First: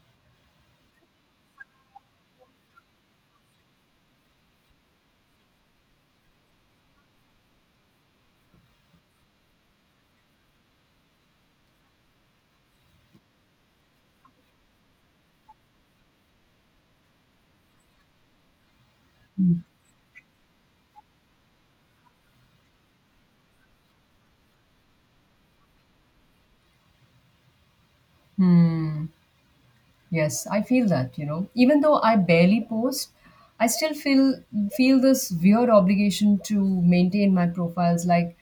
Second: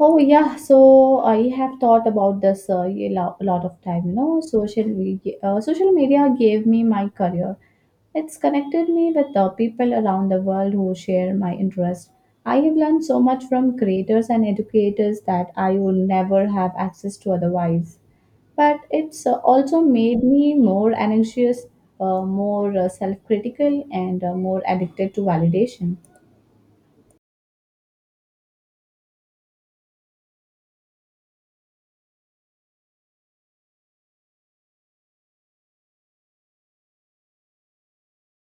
Oh yeah, so I have thought about this a lot of time. You know, social media gave me my career. It's connected me with the people around the world who share my interest. I have learned so much from creators and educators that I would never have access to otherwise. But it's also made me more anxious, more self-critical, and more addicted to validation. Hmm. Yes, I feel that, you know. Even though I barely post, I still feel this weird obligation to maintain my profiles. Like,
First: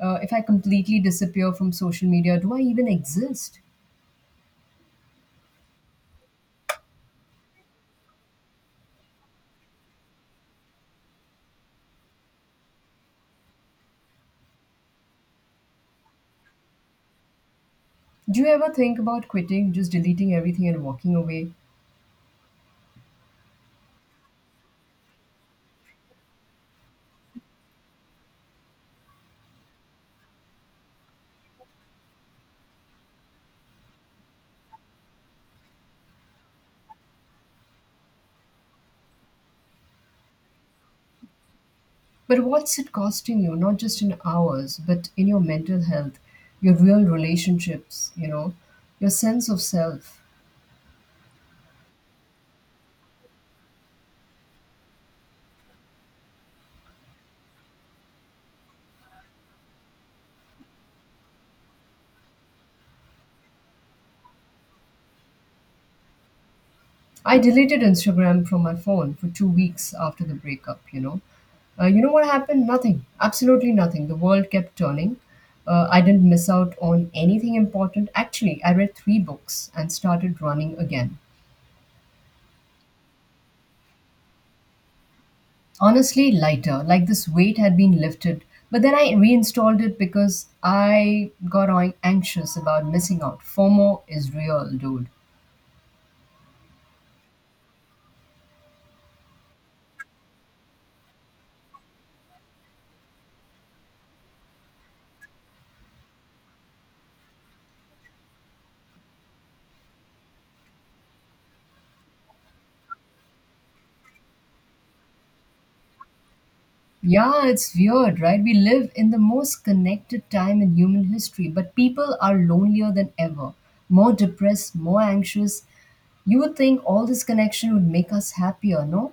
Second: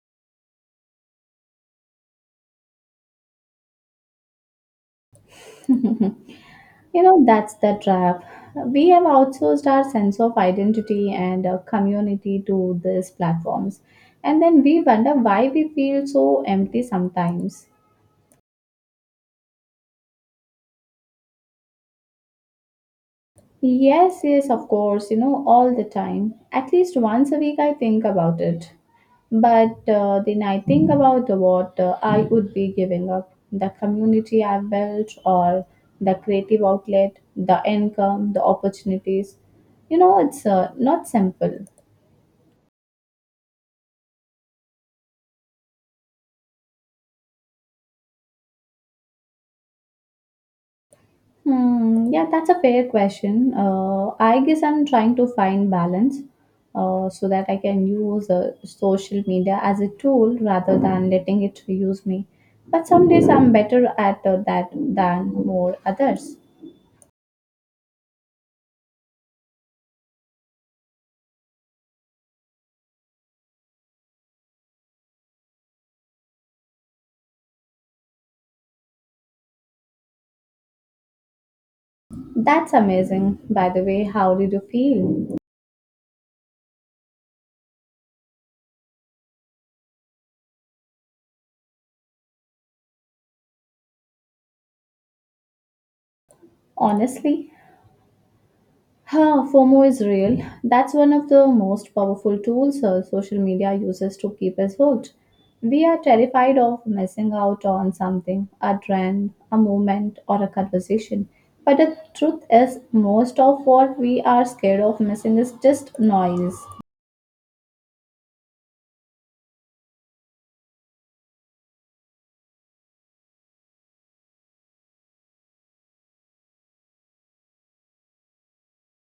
uh, if I completely disappear from social media, do I even exist? You know, that's the trap. We have outsourced our sense of identity and community to these platforms. And then we wonder why we feel so empty sometimes. Do you ever think about quitting, just deleting everything and walking away? Yes, yes, of course, you know, all the time. At least once a week, I think about it. But then I think about what I would be giving up the community I built, or the creative outlet, the income, the opportunities. It's not simple. But what's it costing you? Not just in hours, but in your mental health, your real relationships, you know, your sense of self. Hmm, yeah, that's a fair question. I guess I'm trying to find balance so that I can use social media as a tool rather than letting it use me. But some days I'm better at that than more others. I deleted Instagram from my phone for 2 weeks after the breakup, you know. You know what happened? Nothing. Absolutely nothing. The world kept turning. I didn't miss out on anything important. Actually, I read three books and started running again. That's amazing, by the way. How did you feel? Honestly, lighter, like this weight had been lifted. But then I reinstalled it because I got anxious about missing out. FOMO is real, dude. Honestly, FOMO is real. That's one of the most powerful tools social media uses to keep us hooked. We are terrified of missing out on something, a trend, a movement, or a conversation. But the truth is, most of what we are scared of missing is just noise. Yeah, it's weird, right? We live in the most connected time in human history, but people are lonelier than ever, more depressed, more anxious. You would think all this connection would make us happier, no?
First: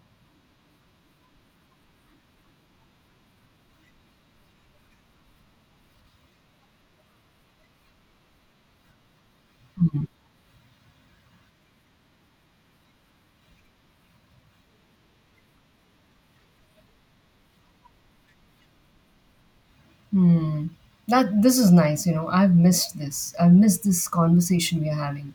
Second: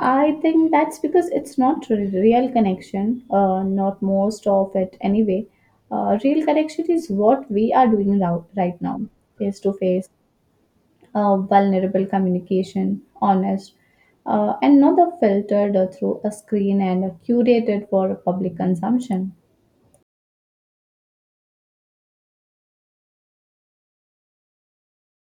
I think that's because it's not a real connection, not most of it anyway. Real connection is what we are doing now, right now, face to face, vulnerable communication, honest, and not the filtered through a screen and curated for public consumption. Hmm. That this is nice, you know. I've missed this. I've missed this conversation we're having.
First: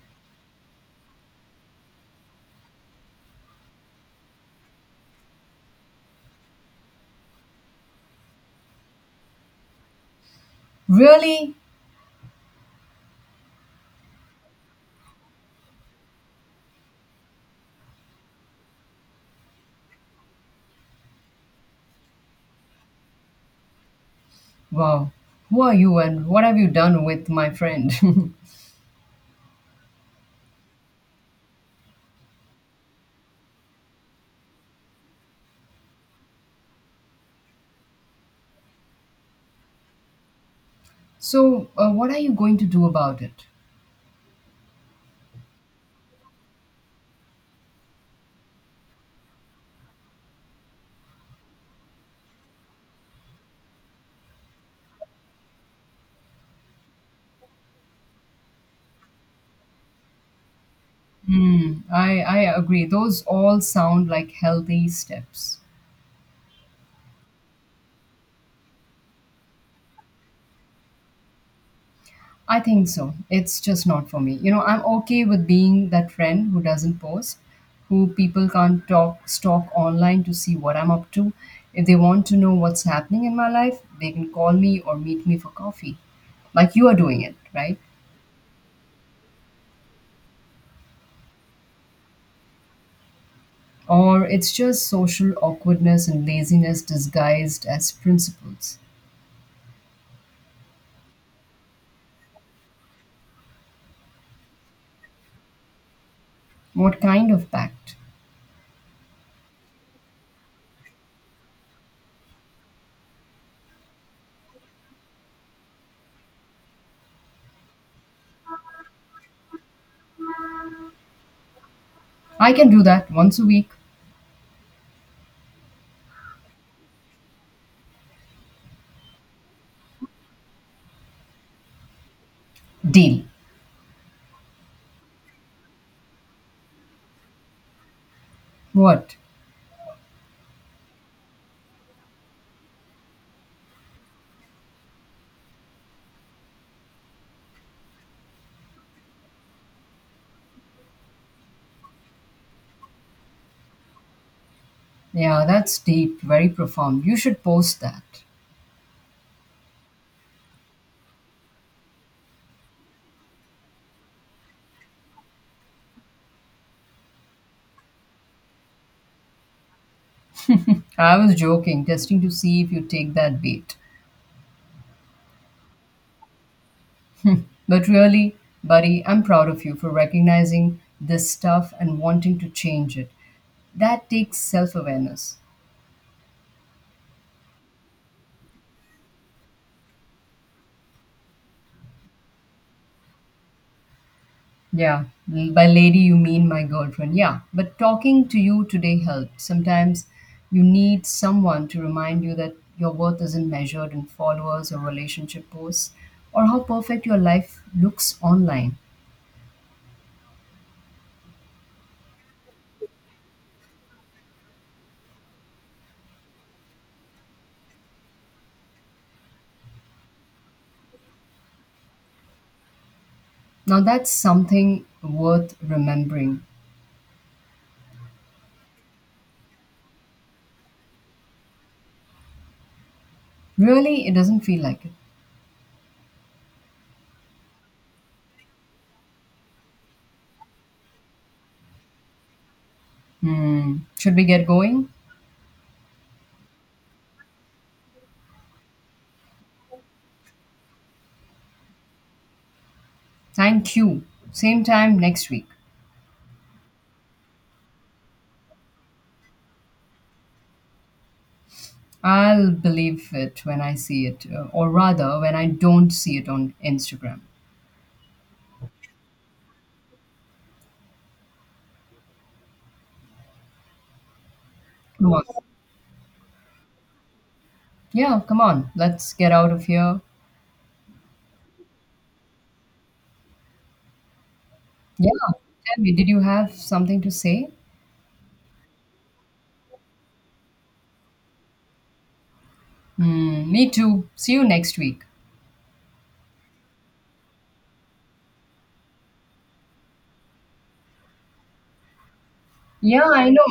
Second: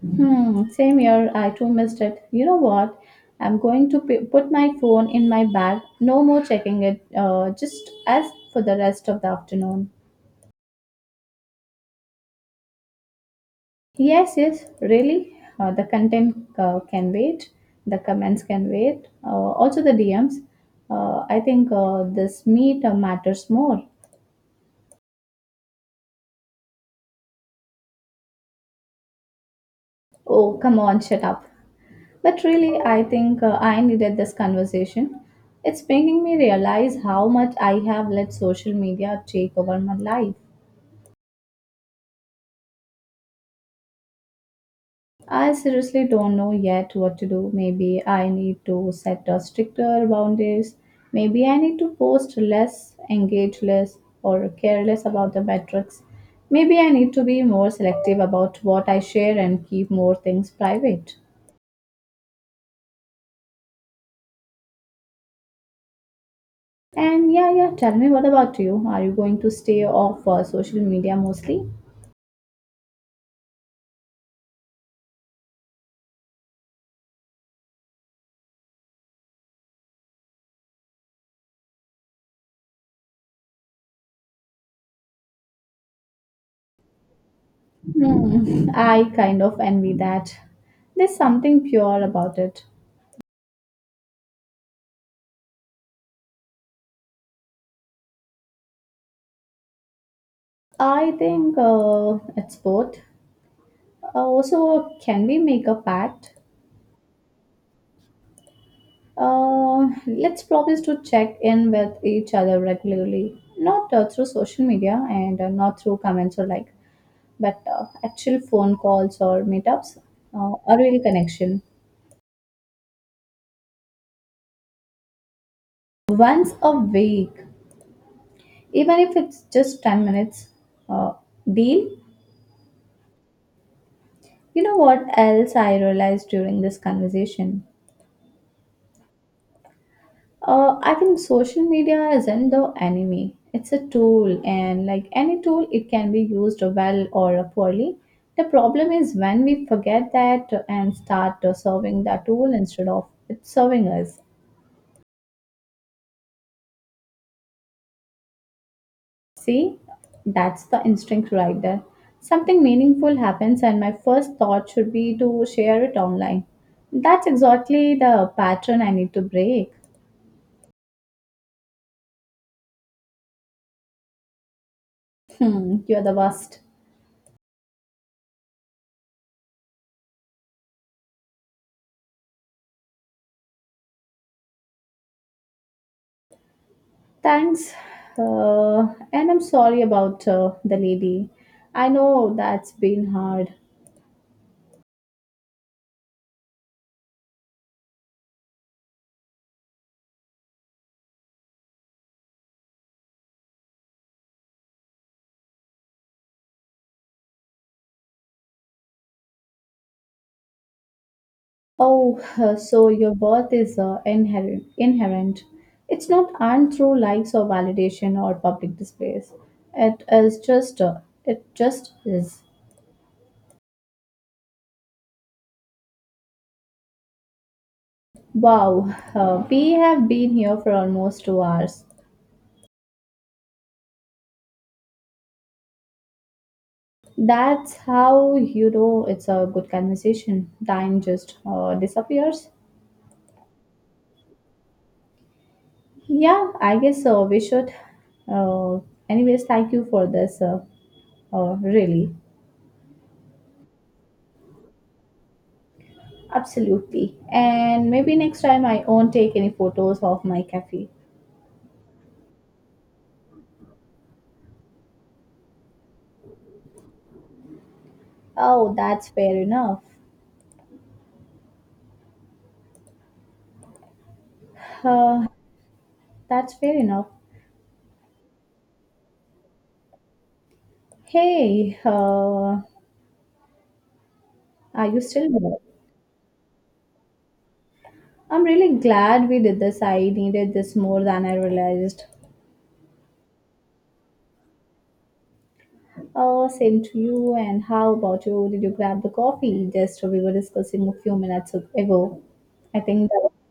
Hmm, same here, I too missed it. You know what? I'm going to put my phone in my bag, no more checking it, just as for the rest of the afternoon. Really? Yes, yes, really. The content can wait, the comments can wait, also the DMs. I think this meet matters more. Wow. Who are you and what have you done with my friend? Oh, come on, shut up. But really, I think I needed this conversation. It's making me realize how much I have let social media take over my life. So, what are you going to do about it? I seriously don't know yet what to do. Maybe I need to set a stricter boundaries. Maybe I need to post less, engage less, or care less about the metrics. Maybe I need to be more selective about what I share and keep more things private. Hmm. I agree. Those all sound like healthy steps. And yeah, yeah, tell me, what about you? Are you going to stay off social media mostly? I think so. It's just not for me. You know, I'm okay with being that friend who doesn't post, who people can't talk stalk online to see what I'm up to. If they want to know what's happening in my life, they can call me or meet me for coffee. Like you are doing it, right? Hmm, I kind of envy that. There's something pure about it. Or it's just social awkwardness and laziness disguised as principles. I think it's both. Also, can we make a pact? What kind of pact? Let's promise to check in with each other regularly, not through social media and not through comments or like, but actual phone calls or meetups, a real connection. I can do that once a week. Once a week. Even if it's just 10 minutes uh, deal. Deal. You know what else I realized during this conversation. What? I think social media isn't the enemy, it's a tool, and like any tool it can be used well or poorly. The problem is when we forget that and start serving the tool instead of it serving us. Yeah, that's deep, very profound. You should post that. See, that's the instinct right there. Something meaningful happens, and my first thought should be to share it online. That's exactly the pattern I need to break. I was joking, testing to see if you take that bait. Hmm, you're the worst. But really, buddy, I'm proud of you for recognizing this stuff and wanting to change it. That takes self awareness. Thanks. Uh, and I'm sorry about the lady. I know that's been hard. Yeah, by lady, you mean my girlfriend. Yeah, but talking to you today helped. Sometimes you need someone to remind you that your worth isn't measured in followers or relationship posts or how perfect your life looks online. Oh, so your worth is inherent. Inherent. It's not earned through likes or validation or public displays. It is just. It just is. Now, that's something worth remembering. Wow, we have been here for almost 2 hours. Really, it doesn't feel like it. That's how you know it's a good conversation. Time just disappears. Hmm. Should we get going? Yeah, I guess we should. Uh, Anyways, thank you for this. Really, Thank you. Same time next week. absolutely. And maybe next time I won't take any photos of my cafe. I'll believe it when I see it, or rather, when I don't see it on Instagram. Oh, that's fair enough. Come on. Uh, that's fair enough. Yeah, come on. Let's get out of here. Hey, are you Yeah. still there? Tell me, did you have something to say? I'm really glad we did this. I needed this more than I realized. Hmm. Me too. See you next week. Oh, same to you. And how about you? Did you grab the coffee? Just we were discussing a few minutes ago. I think Yeah, that, I know.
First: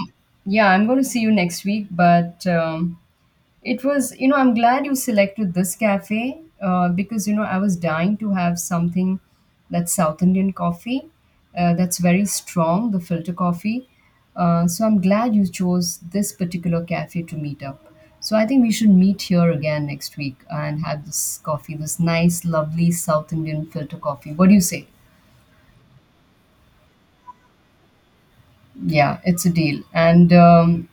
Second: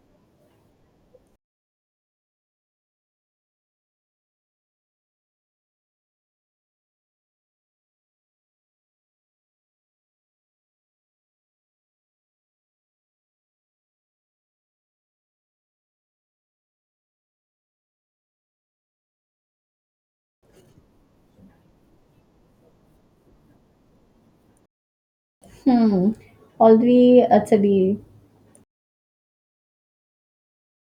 Yeah, I'm going to see you next week, but it was, you know, I'm glad you selected this cafe because, you know, I was dying to have something that's South Indian coffee, that's very strong, the filter coffee. So I'm glad you chose this particular cafe to meet up. So I think we should meet here again next week and have this coffee, this nice, lovely South Indian filter coffee. What do you say? hmm, already it's a deal. Yeah, it's a deal. And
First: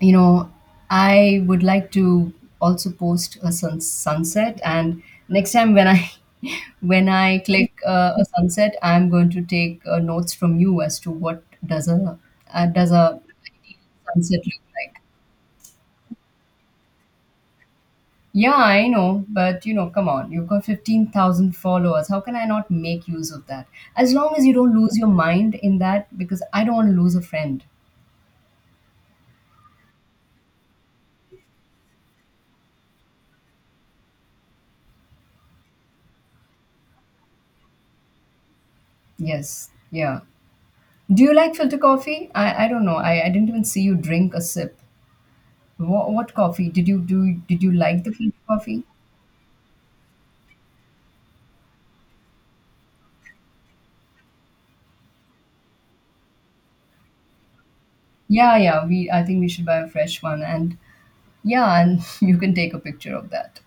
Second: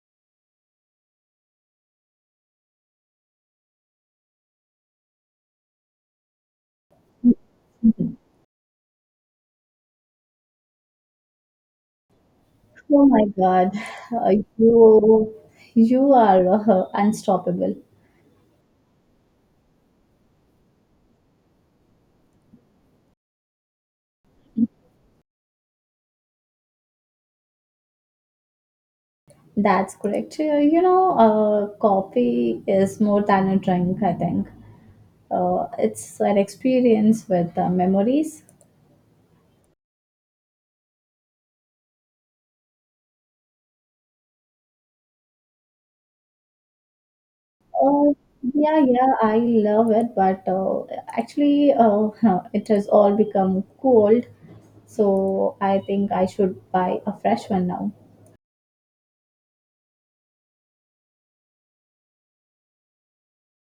you know, I would like to also post a sunset. And next time when I when I click a sunset, I'm going to take notes from you as to what does a uh, does Oh a my God, uh, sunset look like. you you are unstoppable. Yeah, I know, but you know, come on, you've got 15,000 followers. How can I not make use of that? As long as you don't lose your mind in that, because I don't want to lose a friend. That's correct. You know, coffee is more than a drink, I think. It's an experience with memories, Yes, yeah. Do you like filter coffee? I don't know. I didn't even see you drink a sip. What coffee did you do? Did you like Uh, the filter yeah, coffee? yeah, I love it, but actually, it has all become cold, so I think I should buy a fresh one now. Yeah, yeah. We I think we should buy a fresh one, and yeah, and you can take a picture of that.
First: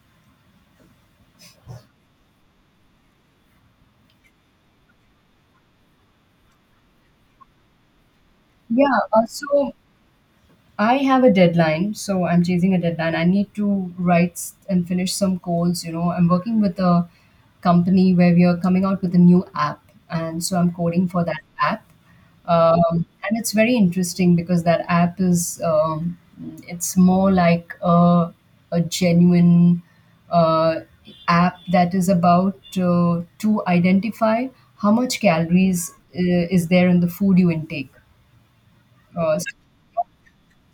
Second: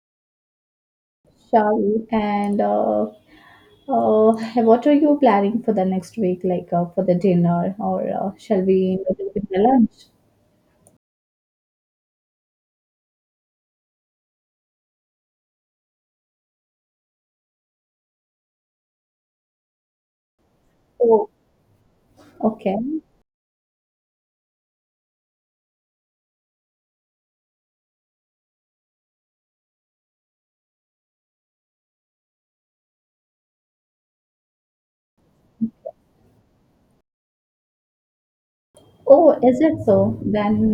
Shall we? And uh, what are you planning for the next week, like for the dinner, or shall we Yeah. make Uh, it with the so lunch? I have a deadline, so I'm chasing a deadline. I need to write and finish some goals. You know, I'm working with a company where we are coming out with a new app, and so I'm coding for Oh, that app. okay. And it's very interesting because that app is, it's more like a genuine uh, app that is about to identify how much calories is there in the food you intake. Oh, Uh, so is it so?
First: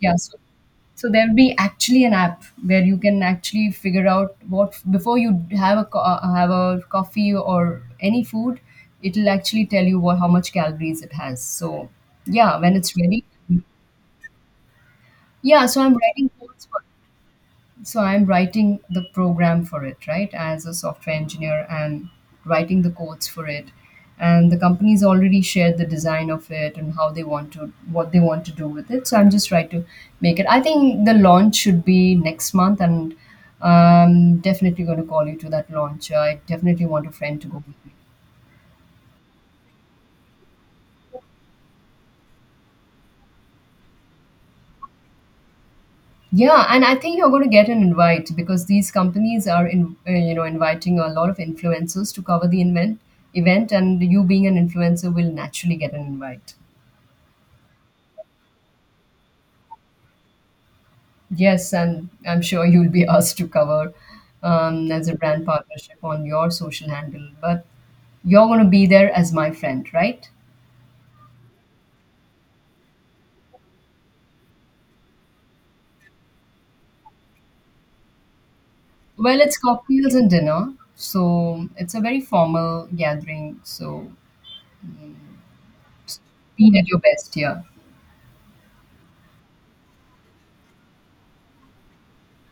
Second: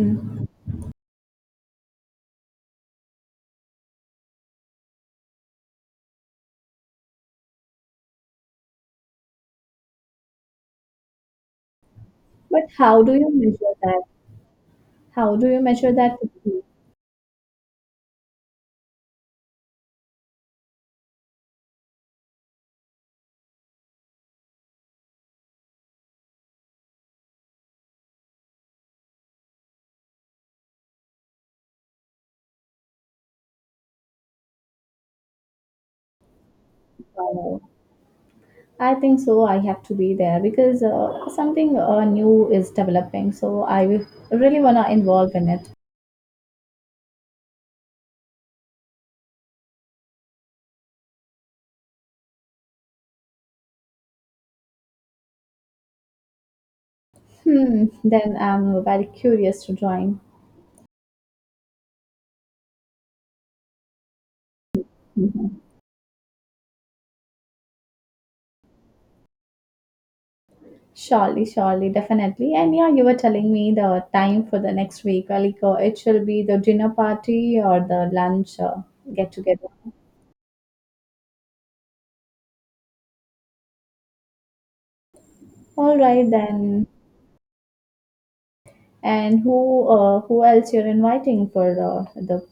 yeah, so so there'll be actually an app where you can actually figure out what before you have a have a coffee or any food, it'll actually tell you what how much calories it has. So yeah, but when it's how do ready. you measure that? How do you Yeah, so measure I'm that? writing codes, so I'm writing the program for it, right, as a software engineer, and writing the codes for it, and the company's already shared the design of it and how they want to what they want to do with it. So I'm just trying to make it. I think the launch should be next month, and I'm definitely going to call you to that launch. I definitely want a friend to go with me. I think so. I have to be there because something new is developing. Really want to involve in it. Yeah, and I think you're going to get an invite because these companies are you know, inviting a lot of influencers to cover the event, and you being an influencer will naturally get an invite. Hmm. Then I'm very curious to join. Yes, and I'm sure you'll be asked to cover as a brand Mhm. partnership on your social handle, but you're going to be there as my friend, right? Surely, surely, definitely. And yeah, you were telling me the time for the next week. Like it shall be the dinner party or the lunch get Well, it's together. cocktails and dinner, so it's a very formal gathering. So All right be then. at your best, yeah. And who else you're inviting for the the?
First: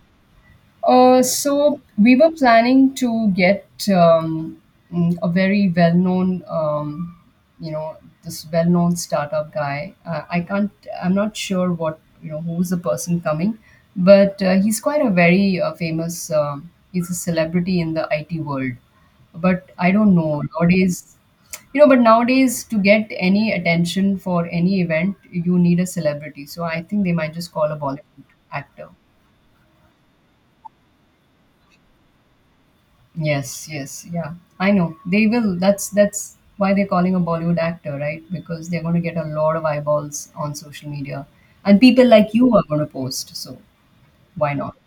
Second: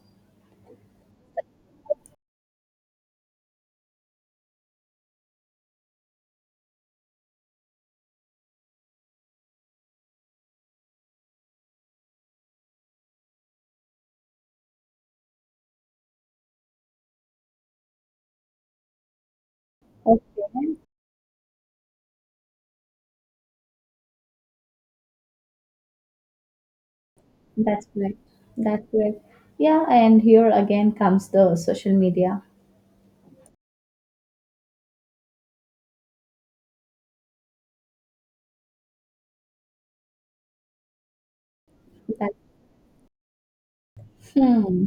So we were planning to get um, a very well-known, you know, this well-known startup guy. I can't. I'm not sure what you know who's the person coming, but he's quite a very famous. He's a celebrity in the IT world, but I don't know Okay. nowadays. You know, but nowadays to get any attention for any event, you need a celebrity. So I think they might just call a That's correct. Bollywood That's actor. correct. Yeah, and here again comes the social media. Yes, yes, yeah. I know. They will. That's why they're calling a Bollywood actor, right? Because they're going to get a lot of eyeballs on social media. And people That, like you are going to post, so why not? hmm.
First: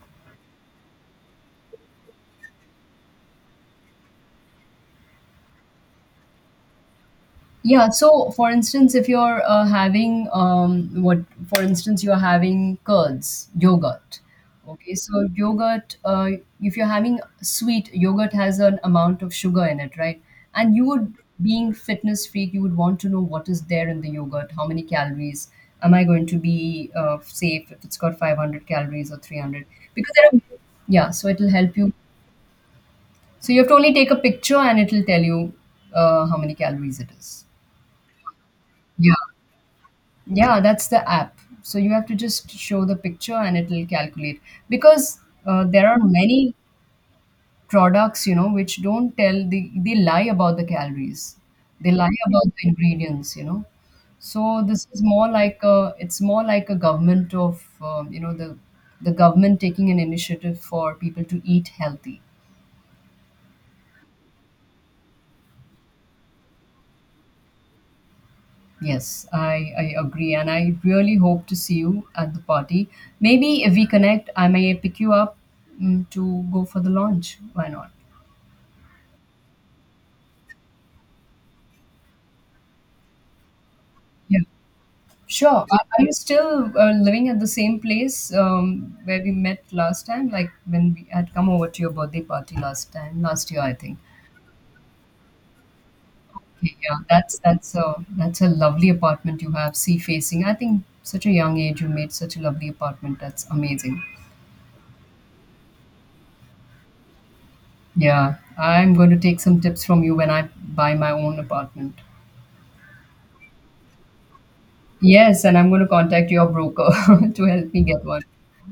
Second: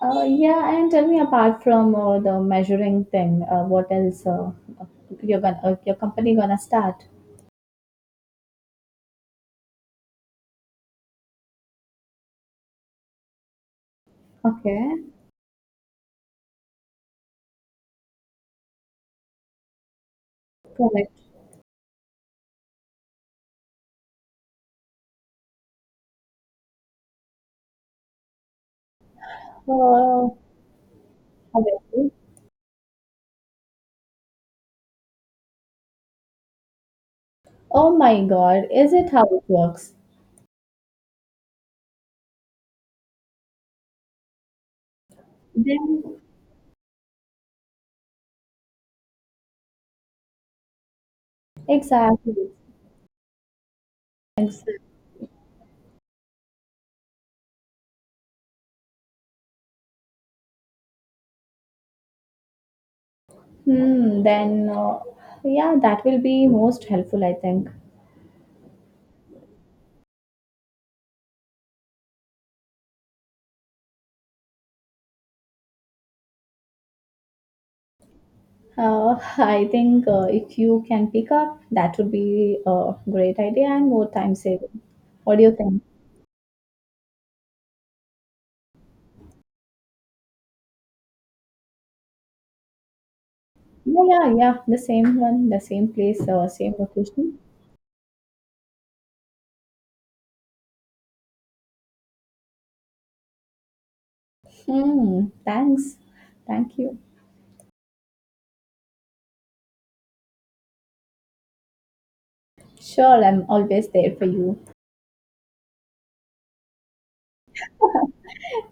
Yeah, and tell me, apart from the measuring thing, what else you're gonna your company gonna start? Yeah. So, for instance, if you're for instance, you're having curds, yogurt. Okay. Okay, So, yogurt, if you're having sweet, yogurt has an amount of sugar in it, right? And you correct. would, being fitness freak, you would want to know what is there in the yogurt, how many calories. Am I going to be safe if it's got 500 calories or 300? Because Uh, there are, yeah, so it'll help you. Obviously. So you have to only take a picture and it'll tell you how many calories it is. Oh my God, is it Yeah. how it works? Yeah, that's the app. So you have to just show the picture and it will calculate. Because there are Then many products, you know, which don't tell they lie about the calories. They lie exactly, about the ingredients, you know. So exactly. this is more like a it's more like a government of you know the government taking an initiative for people to eat healthy. Hmm. Then yeah, that will be most helpful, I think. Yes, I agree. And I really hope to see you at the party. Maybe if we connect, I may pick you up to go for the launch. Why not? I think if you can pick up, that would be a great idea and more time Yeah. saving. What do you Sure. think? Are you still living at the same place where we met last time? Like when we had come over to your birthday party last time, last year, I think. Yeah, yeah, yeah. The same one, the same place, same Okay, yeah, location. that's a lovely apartment you have, sea facing. I think such a young age you made such a lovely apartment. That's amazing. Hmm. Thanks. Thank you. Yeah, I'm going to take some tips from you when I buy my own apartment. Sure, I'm always there for you. Yes, and I'm going to contact your broker to help me get one.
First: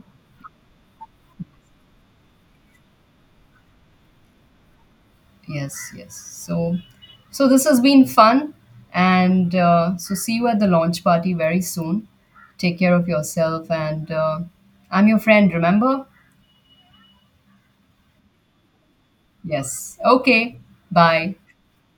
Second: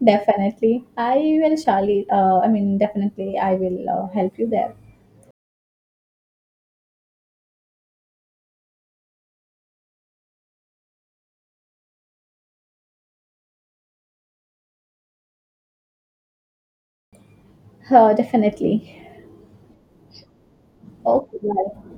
Definitely, I will, Charlie. I mean, definitely, I will help you there. Yes, yes. So, so this has been fun, and so see you at the launch party very soon. Take care of yourself, and I'm your friend. Remember? Definitely. Yes. Okay. Bye. Okay. Bye.